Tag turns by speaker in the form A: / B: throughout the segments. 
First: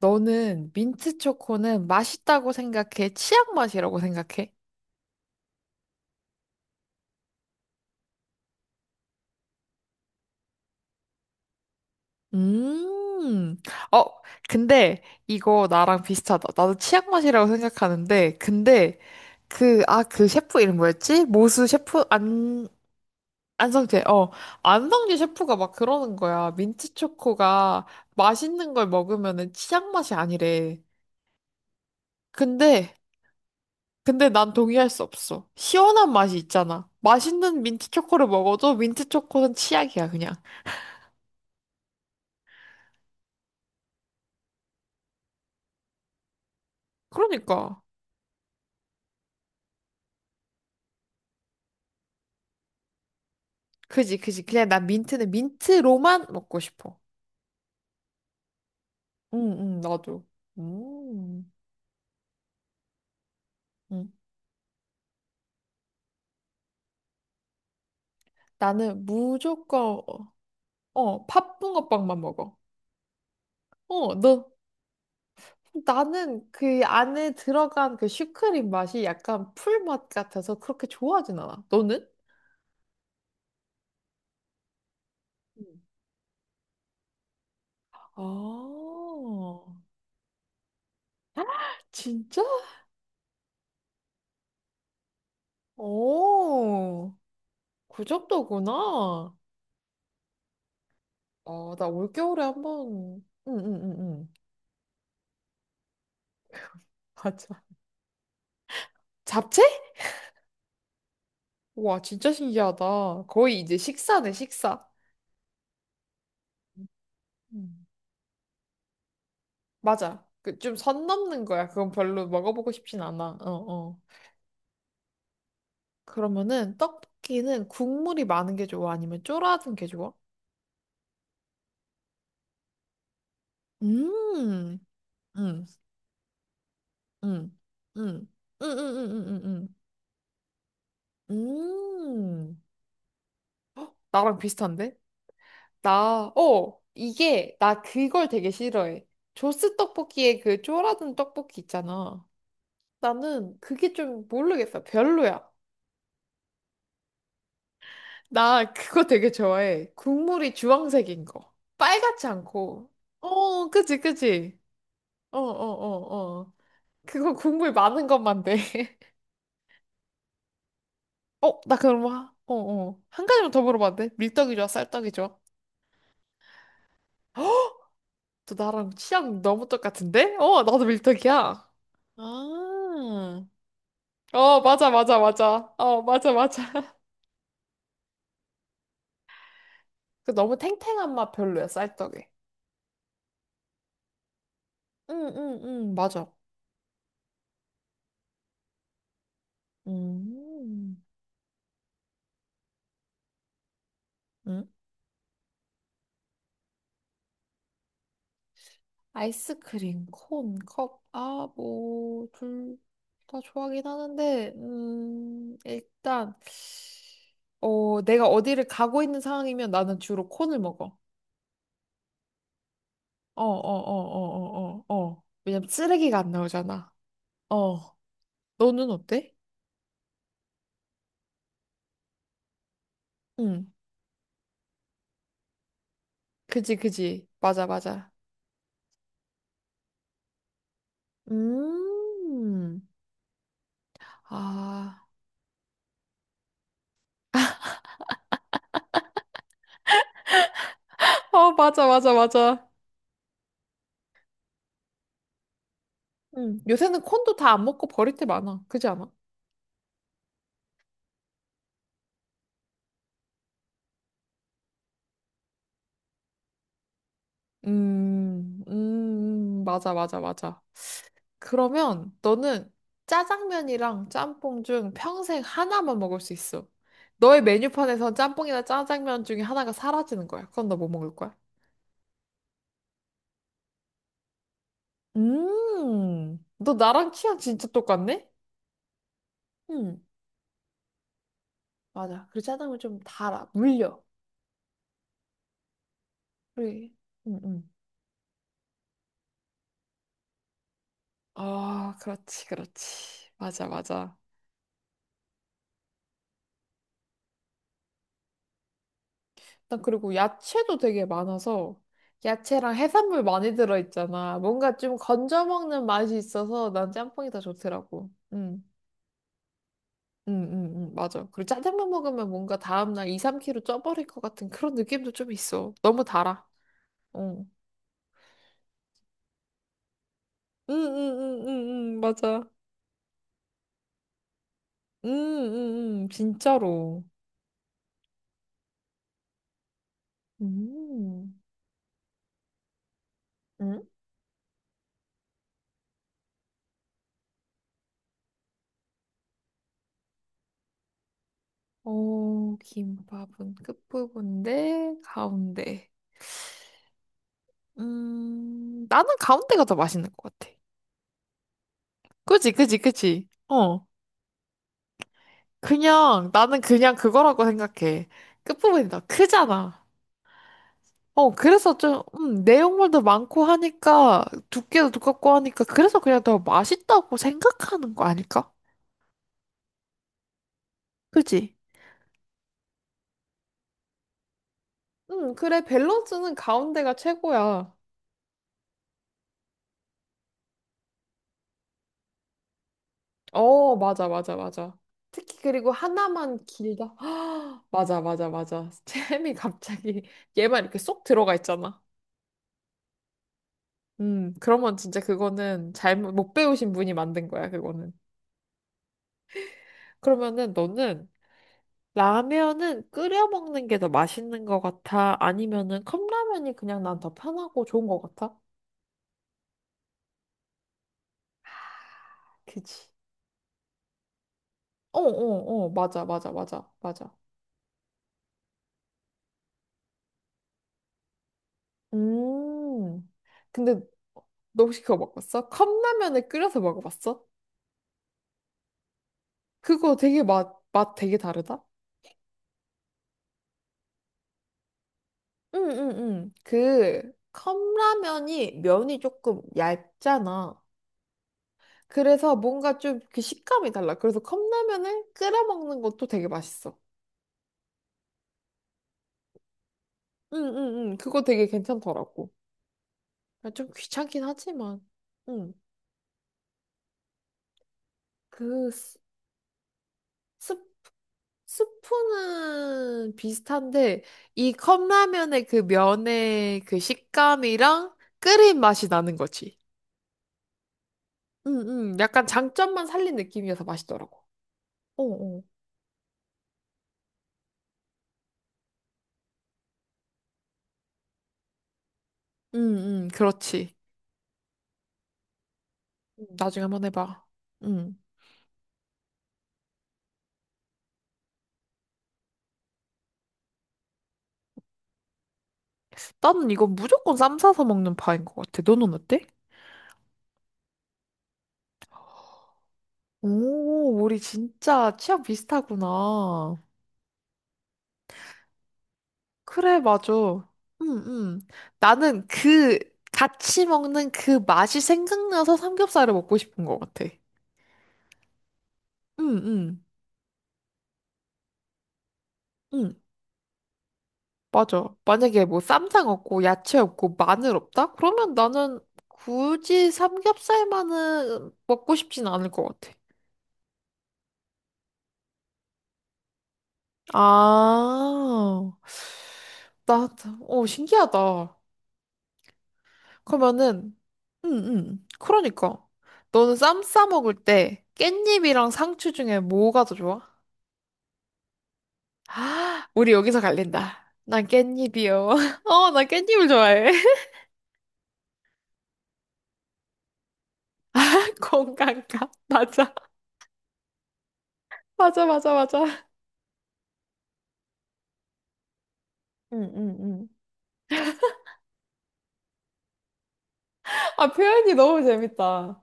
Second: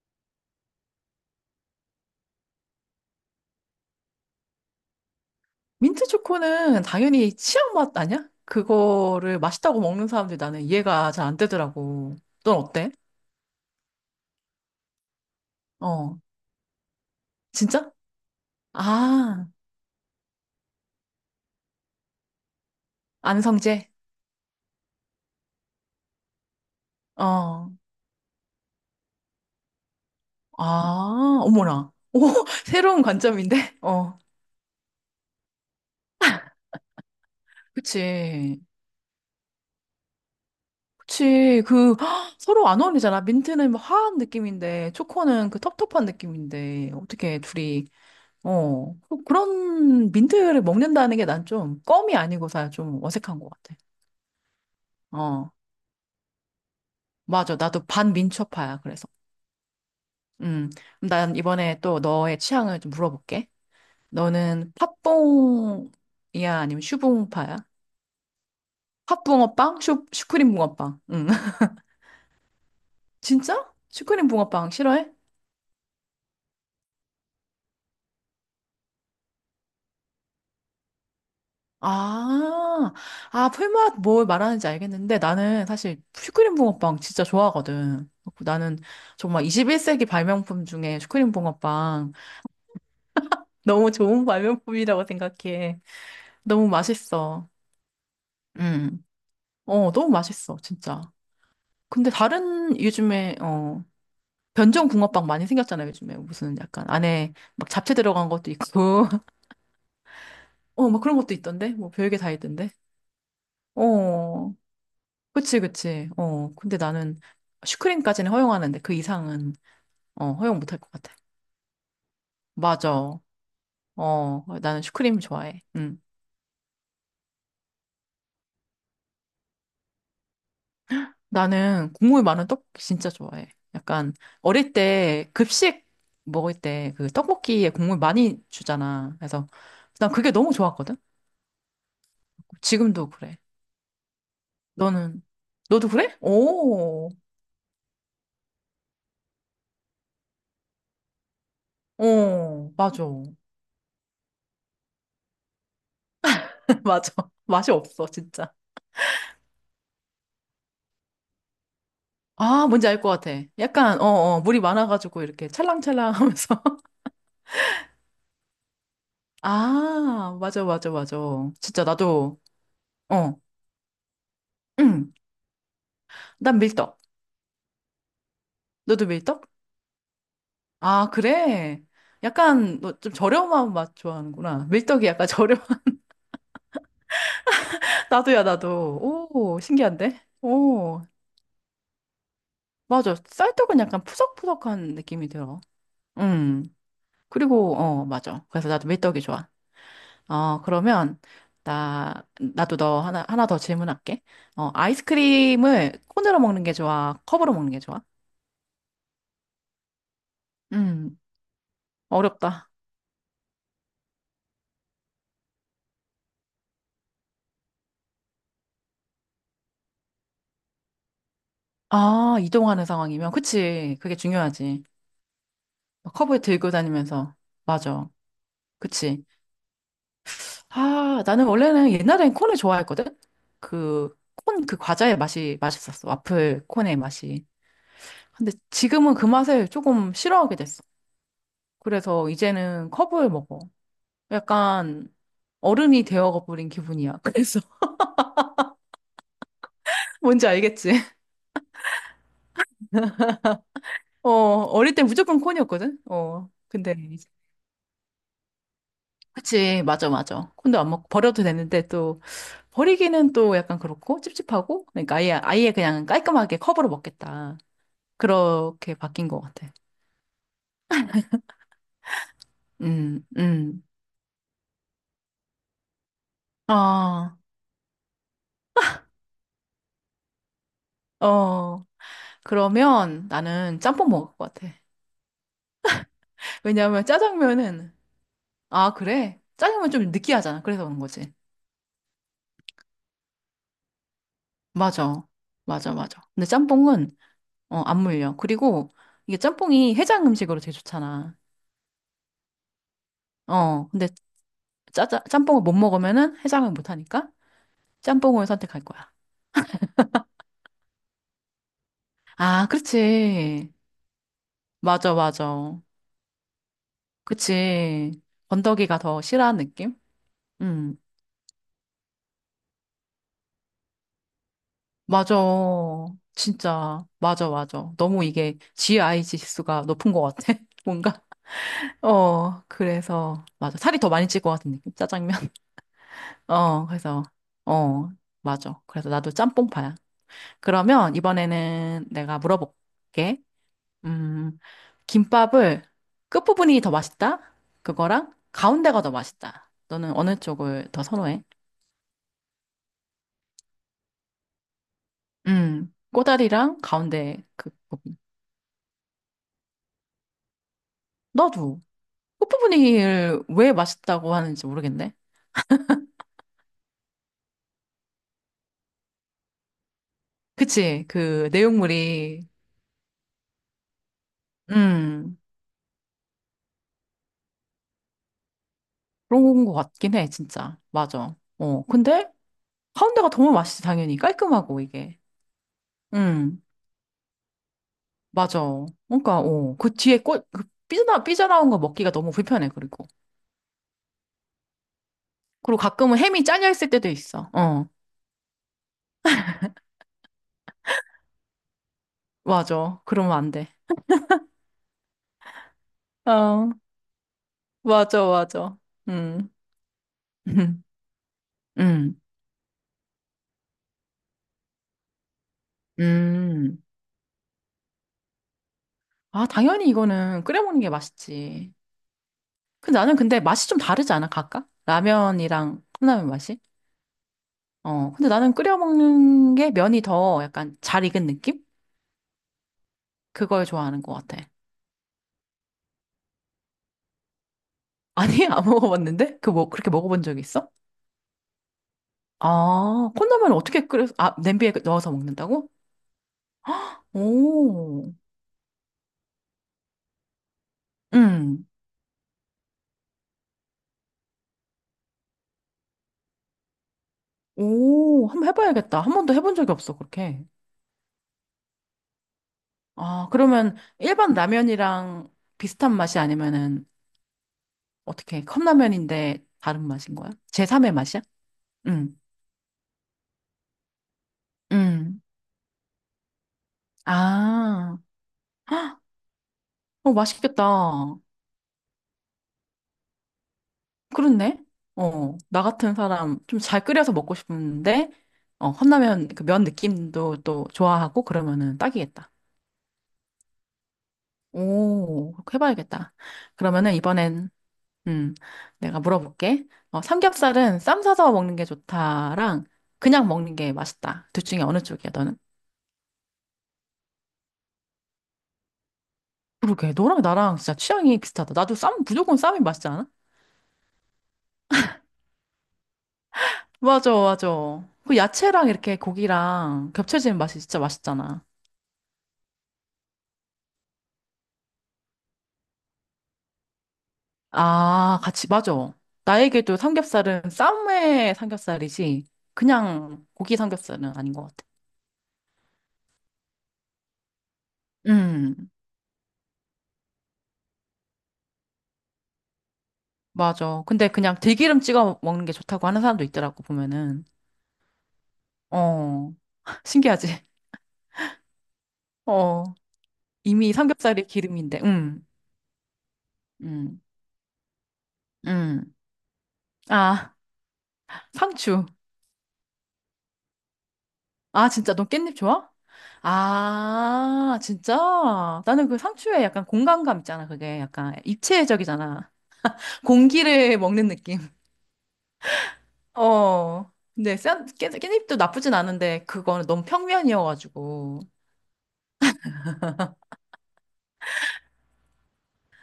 A: 너는 민트 초코는 맛있다고 생각해? 치약 맛이라고 생각해?
B: 민트 초코는 당연히 치약 맛 아니야? 그거를 맛있다고 먹는 사람들 이 나는 이해가 잘 안 되더라고. 넌 어때?
A: 음. 어, 근데 이거 나랑
B: 어,
A: 비슷하다. 나도 치약 맛이라고
B: 진짜?
A: 생각하는데, 근데
B: 아,
A: 그 셰프 이름 뭐였지? 모수 셰프? 안,
B: 안성재?
A: 안성재. 어, 안성재 셰프가 막 그러는 거야. 민트
B: 어,
A: 초코가 맛있는 걸 먹으면은 치약 맛이 아니래.
B: 아, 어머나. 오,
A: 근데
B: 새로운 관점인데? 어,
A: 근데 난 동의할 수 없어. 시원한 맛이 있잖아. 맛있는 민트 초코를
B: 그치.
A: 먹어도 민트 초코는 치약이야, 그냥.
B: 그치. 그, 헉, 서로 안 어울리잖아. 민트는 뭐 화한 느낌인데, 초코는 그 텁텁한 느낌인데, 어떻게
A: 그러니까.
B: 둘이, 어, 그런 민트를 먹는다는 게 난 좀 껌이 아니고서야 좀 어색한 것 같아.
A: 그지, 그지. 그냥 난 민트는
B: 어.
A: 민트로만 먹고 싶어.
B: 맞아. 나도 반민초파야. 그래서.
A: 응, 응, 나도.
B: 음. 그럼 난
A: 음,
B: 이번에 또 너의 취향을 좀 물어볼게.
A: 응.
B: 너는 팥붕이야? 아니면 슈붕파야?
A: 나는
B: 팥붕어빵?
A: 무조건,
B: 슈크림 붕어빵. 응
A: 팥붕어빵만 먹어.
B: 진짜?
A: 어,
B: 슈크림 붕어빵 싫어해?
A: 나는 그 안에 들어간 그 슈크림 맛이 약간 풀맛 같아서 그렇게 좋아하진 않아. 너는?
B: 아, 아, 풀맛 뭘 말하는지 알겠는데 나는
A: 음.
B: 사실 슈크림 붕어빵 진짜 좋아하거든.
A: 아,
B: 그래서 나는 정말 21세기 발명품 중에 슈크림 붕어빵
A: 진짜?
B: 너무 좋은 발명품이라고 생각해. 너무
A: 오.
B: 맛있어.
A: 그
B: 음.
A: 정도구나.
B: 어, 너무 맛있어, 진짜.
A: 아, 나
B: 근데
A: 올겨울에 한
B: 다른
A: 번,
B: 요즘에,
A: 응, 응,
B: 어,
A: 응, 응.
B: 변종 붕어빵 많이 생겼잖아요, 요즘에. 무슨 약간 안에
A: 맞아.
B: 막 잡채 들어간 것도 있고.
A: 잡채?
B: 어, 막 그런 것도 있던데? 뭐
A: 와,
B: 별게 다
A: 진짜
B: 있던데?
A: 신기하다. 거의 이제 식사네,
B: 어,
A: 식사.
B: 그치, 그치. 어, 근데 나는
A: 음.
B: 슈크림까지는 허용하는데 그 이상은,
A: 맞아.
B: 어,
A: 그
B: 허용 못
A: 좀
B: 할 것
A: 선
B: 같아.
A: 넘는 거야. 그건 별로 먹어보고 싶진
B: 맞아.
A: 않아. 어, 어.
B: 어, 나는 슈크림 좋아해. 응.
A: 그러면은 떡볶이는 국물이 많은 게 좋아? 아니면 쫄아든 게 좋아?
B: 나는 국물 많은 떡볶이 진짜 좋아해. 약간 어릴
A: 음,
B: 때
A: 음,
B: 급식 먹을 때 그
A: 음,
B: 떡볶이에 국물
A: 음,
B: 많이
A: 음, 음,
B: 주잖아.
A: 음, 음,
B: 그래서
A: 음.
B: 난 그게 너무 좋았거든.
A: 음. 음.
B: 지금도 그래.
A: 나랑 비슷한데?
B: 너는 너도 그래? 오,
A: 나 그걸 되게 싫어해. 조스 떡볶이에 그 쪼라든 떡볶이 있잖아.
B: 어, 맞아,
A: 나는 그게 좀 모르겠어. 별로야.
B: 맞아. 맛이 없어, 진짜.
A: 나 그거 되게 좋아해. 국물이 주황색인 거. 빨갛지
B: 아, 뭔지
A: 않고.
B: 알 것 같아.
A: 어, 그치,
B: 약간 어, 어,
A: 그치.
B: 물이 많아가지고
A: 어, 어,
B: 이렇게
A: 어, 어.
B: 찰랑찰랑하면서.
A: 그거 국물 많은 것만 돼.
B: 아, 맞아, 맞아, 맞아.
A: 어, 나
B: 진짜
A: 그럼,
B: 나도
A: 한
B: 어,
A: 가지만 더 물어봐도 돼? 밀떡이 좋아, 쌀떡이
B: 응.
A: 좋아?
B: 난 밀떡.
A: 또 나랑
B: 너도
A: 취향
B: 밀떡?
A: 너무 똑같은데? 어, 나도
B: 아,
A: 밀떡이야.
B: 그래? 약간 너 좀
A: 아.
B: 저렴한 맛
A: 어,
B: 좋아하는구나.
A: 맞아,
B: 밀떡이
A: 맞아,
B: 약간 저렴.
A: 맞아. 어, 맞아, 맞아.
B: 나도야, 나도. 오, 신기한데?
A: 그 너무
B: 오,
A: 탱탱한 맛 별로야, 쌀떡이.
B: 맞아. 쌀떡은 약간 푸석푸석한 느낌이
A: 응, 응,
B: 들어.
A: 응, 맞아.
B: 음. 그리고 어, 맞아. 그래서 나도 밀떡이 좋아. 어,
A: 음,
B: 그러면 나 나도 너 하나 더 질문할게.
A: 응?
B: 어, 아이스크림을 콘으로 먹는 게 좋아? 컵으로 먹는 게 좋아?
A: 아이스크림, 콘, 컵,
B: 음.
A: 아, 뭐,
B: 어렵다.
A: 둘 다 좋아하긴 하는데, 일단, 내가 어디를 가고 있는 상황이면 나는 주로 콘을 먹어.
B: 아, 이동하는 상황이면
A: 어, 어, 어,
B: 그치. 그게 중요하지.
A: 어, 어, 어, 어. 왜냐면 쓰레기가 안
B: 컵을 들고
A: 나오잖아.
B: 다니면서
A: 어,
B: 맞아.
A: 너는
B: 그치.
A: 어때?
B: 아, 나는 원래는 옛날엔 콘을 좋아했거든?
A: 응,
B: 그, 콘 그 과자의 맛이 맛있었어. 와플
A: 그지,
B: 콘의
A: 그지.
B: 맛이.
A: 맞아, 맞아.
B: 근데 지금은 그 맛을 조금 싫어하게 됐어. 그래서
A: 음.
B: 이제는 컵을 먹어.
A: 아,
B: 약간 어른이 되어버린 기분이야. 그래서 뭔지 알겠지?
A: 어, 맞아, 맞아, 맞아.
B: 어, 어릴 땐 무조건 콘이었거든? 어, 근데
A: 요새는
B: 이제-
A: 콘도 다 안 먹고 버릴 때 많아. 그지 않아?
B: 그치, 맞아, 맞아. 콘도 안 먹고 버려도 되는데 또 버리기는 또 약간 그렇고 찝찝하고 그러니까 아예, 아예 그냥 깔끔하게 컵으로 먹겠다. 그렇게 바뀐 것 같아.
A: 맞아, 맞아, 맞아. 그러면 너는
B: 음, 음.
A: 짜장면이랑 짬뽕 중 평생 하나만 먹을 수 있어.
B: 아,
A: 너의 메뉴판에선 짬뽕이나 짜장면 중에 하나가 사라지는 거야. 그건 너 뭐 먹을 거야?
B: 어. 그러면 나는 짬뽕 먹을 것 같아.
A: 너
B: 왜냐하면
A: 나랑 취향 진짜
B: 짜장면은,
A: 똑같네?
B: 아, 그래? 짜장면
A: 음,
B: 좀 느끼하잖아. 그래서 그런 거지.
A: 맞아. 그리고 짜장면 좀 달아, 물려.
B: 맞아. 맞아, 맞아. 근데
A: 그래.
B: 짬뽕은,
A: 음, 음.
B: 어, 안 물려. 그리고 이게 짬뽕이 해장 음식으로 되게 좋잖아.
A: 아, 그렇지, 그렇지. 맞아,
B: 어, 근데
A: 맞아.
B: 짬뽕을 못 먹으면은 해장을 못 하니까 짬뽕을 선택할 거야.
A: 난 그리고 야채도 되게 많아서
B: 아,
A: 야채랑 해산물 많이
B: 그렇지.
A: 들어있잖아. 뭔가 좀
B: 맞아,
A: 건져
B: 맞아.
A: 먹는 맛이 있어서 난 짬뽕이 더 좋더라고.
B: 그치.
A: 응,
B: 건더기가 더 싫어하는 느낌?
A: 응, 응, 응,
B: 음.
A: 맞아. 그리고 짜장면 먹으면 뭔가 다음날 2, 3 kg 쪄버릴 것 같은 그런 느낌도 좀
B: 맞아.
A: 있어. 너무 달아.
B: 진짜.
A: 어.
B: 맞아, 맞아. 너무 이게 GI 지수가 높은 것 같아.
A: 응, 응,
B: 뭔가.
A: 응, 응, 응, 응, 맞아.
B: 어, 그래서. 맞아. 살이 더 많이 찔 것 같은 느낌.
A: 응,
B: 짜장면.
A: 응, 응,
B: 어,
A: 진짜로.
B: 그래서. 어, 맞아. 그래서 나도 짬뽕파야. 그러면
A: 음,
B: 이번에는 내가 물어볼게.
A: 응?
B: 음, 김밥을 끝부분이 더 맛있다? 그거랑 가운데가 더 맛있다. 너는 어느 쪽을 더 선호해?
A: 오, 김밥은 끝부분인데 가운데.
B: 꼬다리랑 가운데 그 부분.
A: 나는 가운데가 더 맛있는 것 같아.
B: 너도.
A: 그지, 그지, 그지.
B: 호프무늬를 왜
A: 어.
B: 맛있다고 하는지 모르겠네.
A: 그냥, 나는 그냥 그거라고 생각해. 끝부분이 다 크잖아.
B: 그치,
A: 어,
B: 그
A: 그래서 좀,
B: 내용물이,
A: 내용물도 많고 하니까, 두께도 두껍고
B: 음,
A: 하니까, 그래서 그냥 더 맛있다고 생각하는 거 아닐까?
B: 그런 것 같긴 해, 진짜. 맞아.
A: 그지?
B: 어, 근데 가운데가 더 맛있지, 당연히. 깔끔하고, 이게.
A: 응, 그래, 밸런스는
B: 음,
A: 가운데가 최고야.
B: 맞아. 그러니까, 어, 그 뒤에 꽃, 그 삐져나온 거 먹기가 너무 불편해, 그리고.
A: 어, 맞아, 맞아, 맞아. 특히 그리고
B: 그리고 가끔은
A: 하나만
B: 햄이 잘려있을
A: 길다.
B: 때도 있어. 어,
A: 맞아, 맞아, 맞아. 잼이 갑자기 얘만 이렇게 쏙 들어가 있잖아.
B: 맞아. 그러면 안 돼.
A: 그러면 진짜 그거는 잘못, 못
B: 어,
A: 배우신 분이 만든 거야, 그거는.
B: 맞아, 맞아. 음,
A: 그러면은 너는
B: 음,
A: 라면은 끓여 먹는 게 더 맛있는 것 같아? 아니면은 컵라면이
B: 음.
A: 그냥 난 더 편하고 좋은 것 같아?
B: 아, 당연히 이거는 끓여 먹는 게 맛있지.
A: 그치.
B: 근데 나는 근데 맛이 좀 다르지 않아, 각각?
A: 어, 어, 어,
B: 라면이랑
A: 맞아,
B: 컵라면
A: 맞아,
B: 맛이?
A: 맞아, 맞아.
B: 어, 근데 나는 끓여 먹는 게 면이 더 약간 잘 익은 느낌?
A: 음.
B: 그걸
A: 근데
B: 좋아하는 것 같아.
A: 너 혹시 그거 먹었어? 컵라면을 끓여서 먹어봤어?
B: 아니, 안 먹어봤는데? 그 뭐, 그렇게
A: 그거 되게
B: 먹어본 적 있어?
A: 맛 되게 다르다?
B: 아, 컵라면 어떻게 끓여, 아, 냄비에 넣어서 먹는다고?
A: 응, 응, 응. 그
B: 오,
A: 컵라면이 면이 조금 얇잖아.
B: 음,
A: 그래서 뭔가 좀 그 식감이 달라. 그래서 컵라면을 끓여 먹는 것도 되게 맛있어.
B: 오, 한번 해봐야겠다. 한 번도 해본 적이 없어,
A: 응,
B: 그렇게.
A: 응, 응. 그거 되게 괜찮더라고.
B: 아,
A: 좀
B: 그러면
A: 귀찮긴
B: 일반
A: 하지만.
B: 라면이랑
A: 응.
B: 비슷한 맛이 아니면은 어떻게
A: 그
B: 컵라면인데 다른 맛인 거야?
A: 스-
B: 제3의 맛이야? 응,
A: 스프는 비슷한데 이
B: 응
A: 컵라면의 그 면의 그 식감이랑
B: 아,
A: 끓인 맛이
B: 헉,
A: 나는 거지.
B: 어, 맛있겠다.
A: 응, 응. 약간 장점만 살린 느낌이어서 맛있더라고.
B: 그렇네.
A: 어,
B: 어,
A: 어.
B: 나 같은 사람 좀 잘 끓여서 먹고 싶은데, 어, 컵라면 그 면 느낌도 또 좋아하고 그러면은 딱이겠다.
A: 응, 응. 그렇지.
B: 오, 그렇게 해봐야겠다.
A: 음. 나중에 한번
B: 그러면은
A: 해봐.
B: 이번엔,
A: 응.
B: 음, 내가 물어볼게. 어, 삼겹살은 쌈 싸서 먹는 게 좋다랑 그냥 먹는 게 맛있다. 둘 중에 어느 쪽이야, 너는?
A: 나는 이거 무조건 쌈 싸서 먹는 파인 것 같아. 너는 어때?
B: 그러게, 너랑 나랑 진짜 취향이 비슷하다. 나도 쌈, 무조건 쌈이 맛있지 않아?
A: 오, 우리 진짜 취향 비슷하구나.
B: 맞아, 맞아. 그 야채랑 이렇게
A: 그래,
B: 고기랑
A: 맞아.
B: 겹쳐지는
A: 응,
B: 맛이 진짜
A: 응.
B: 맛있잖아.
A: 나는 같이 먹는 그 맛이 생각나서 삼겹살을 먹고 싶은 것 같아.
B: 아, 같이, 맞아.
A: 응,
B: 나에게도
A: 응,
B: 삼겹살은 쌈의 삼겹살이지,
A: 응.
B: 그냥 고기 삼겹살은 아닌 것 같아.
A: 맞아. 만약에 뭐 쌈장 없고, 야채 없고, 마늘 없다? 그러면
B: 음,
A: 나는 굳이 삼겹살만은 먹고 싶진 않을 것 같아.
B: 맞아. 근데 그냥 들기름 찍어 먹는 게 좋다고 하는 사람도 있더라고, 보면은.
A: 아,
B: 어,
A: 나,
B: 신기하지?
A: 신기하다.
B: 어, 이미
A: 그러면은,
B: 삼겹살이
A: 응,
B: 기름인데,
A: 응. 그러니까. 너는 쌈
B: 음,
A: 싸 먹을 때 깻잎이랑
B: 음.
A: 상추 중에 뭐가 더 좋아?
B: 아, 상추.
A: 아, 우리 여기서 갈린다. 난
B: 아, 진짜 너
A: 깻잎이요.
B: 깻잎 좋아?
A: 어, 나 깻잎을 좋아해.
B: 아, 진짜? 나는 그 상추에 약간 공간감 있잖아, 그게. 약간
A: 건강가.
B: 입체적이잖아.
A: 맞아.
B: 공기를 먹는 느낌.
A: 맞아, 맞아, 맞아.
B: 어. 근데 깻잎도 나쁘진 않은데,
A: 응,
B: 그거는 너무
A: 응, 응.
B: 평면이어가지고.
A: 아, 표현이 너무 재밌다.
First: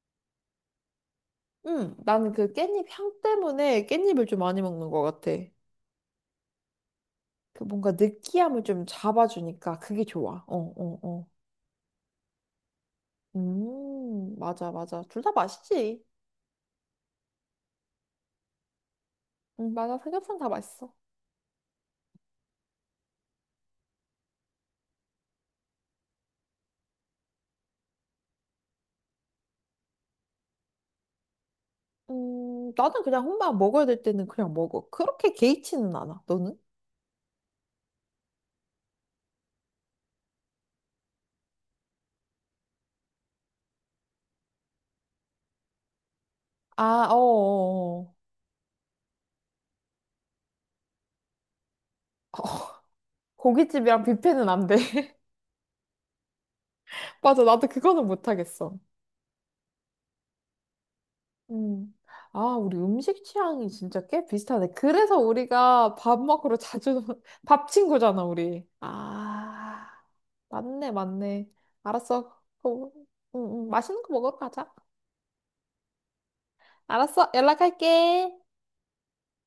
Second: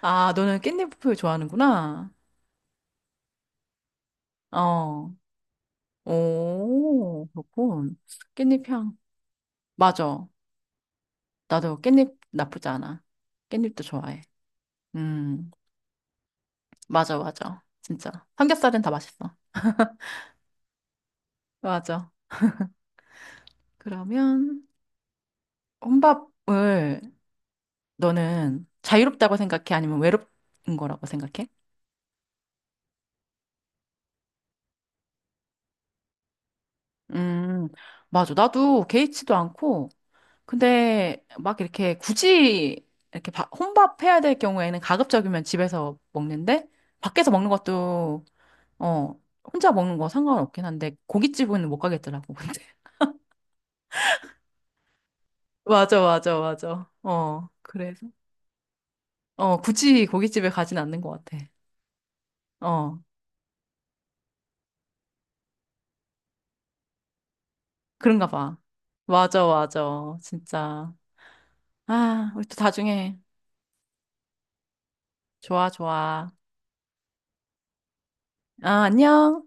B: 아, 너는 깻잎을
A: 응,
B: 좋아하는구나.
A: 나는 그 깻잎 향 때문에 깻잎을 좀 많이 먹는 것
B: 어.
A: 같아.
B: 오,
A: 그 뭔가
B: 그렇군.
A: 느끼함을
B: 깻잎
A: 좀
B: 향.
A: 잡아주니까 그게
B: 맞아.
A: 좋아. 어, 어, 어.
B: 나도 깻잎 나쁘지 않아. 깻잎도 좋아해.
A: 맞아, 맞아. 둘 다
B: 음,
A: 맛있지.
B: 맞아, 맞아. 진짜. 삼겹살은 다 맛있어.
A: 맞아. 삼겹살 다 맛있어.
B: 맞아. 그러면 혼밥을 너는 자유롭다고 생각해? 아니면 외롭은 거라고 생각해?
A: 나는 그냥 혼밥 먹어야 될 때는 그냥 먹어. 그렇게 개의치는 않아. 너는?
B: 음, 맞아. 나도 개의치도 않고, 근데 막 이렇게 굳이 이렇게 혼밥해야 될 경우에는 가급적이면 집에서 먹는데,
A: 아, 어어어.
B: 밖에서 먹는
A: 어,
B: 것도, 어, 혼자 먹는 거 상관없긴 한데, 고깃집은 못 가겠더라고, 근데.
A: 고깃집이랑 뷔페는 안 돼.
B: 맞아, 맞아, 맞아.
A: 맞아.
B: 어,
A: 나도 그거는
B: 그래서.
A: 못하겠어.
B: 어, 굳이 고깃집에 가진 않는 것 같아.
A: 음. 아, 우리
B: 어.
A: 음식 취향이 진짜 꽤 비슷하네. 그래서 우리가 밥 먹으러 자주, 밥 친구잖아,
B: 그런가 봐.
A: 우리.
B: 맞아,
A: 아,
B: 맞아.
A: 맞네,
B: 진짜.
A: 맞네.
B: 아,
A: 알았어.
B: 우리 또
A: 그럼,
B: 나중에.
A: 맛있는 거 먹으러 가자.
B: 좋아, 좋아.
A: 알았어. 연락할게.
B: 아, 안녕.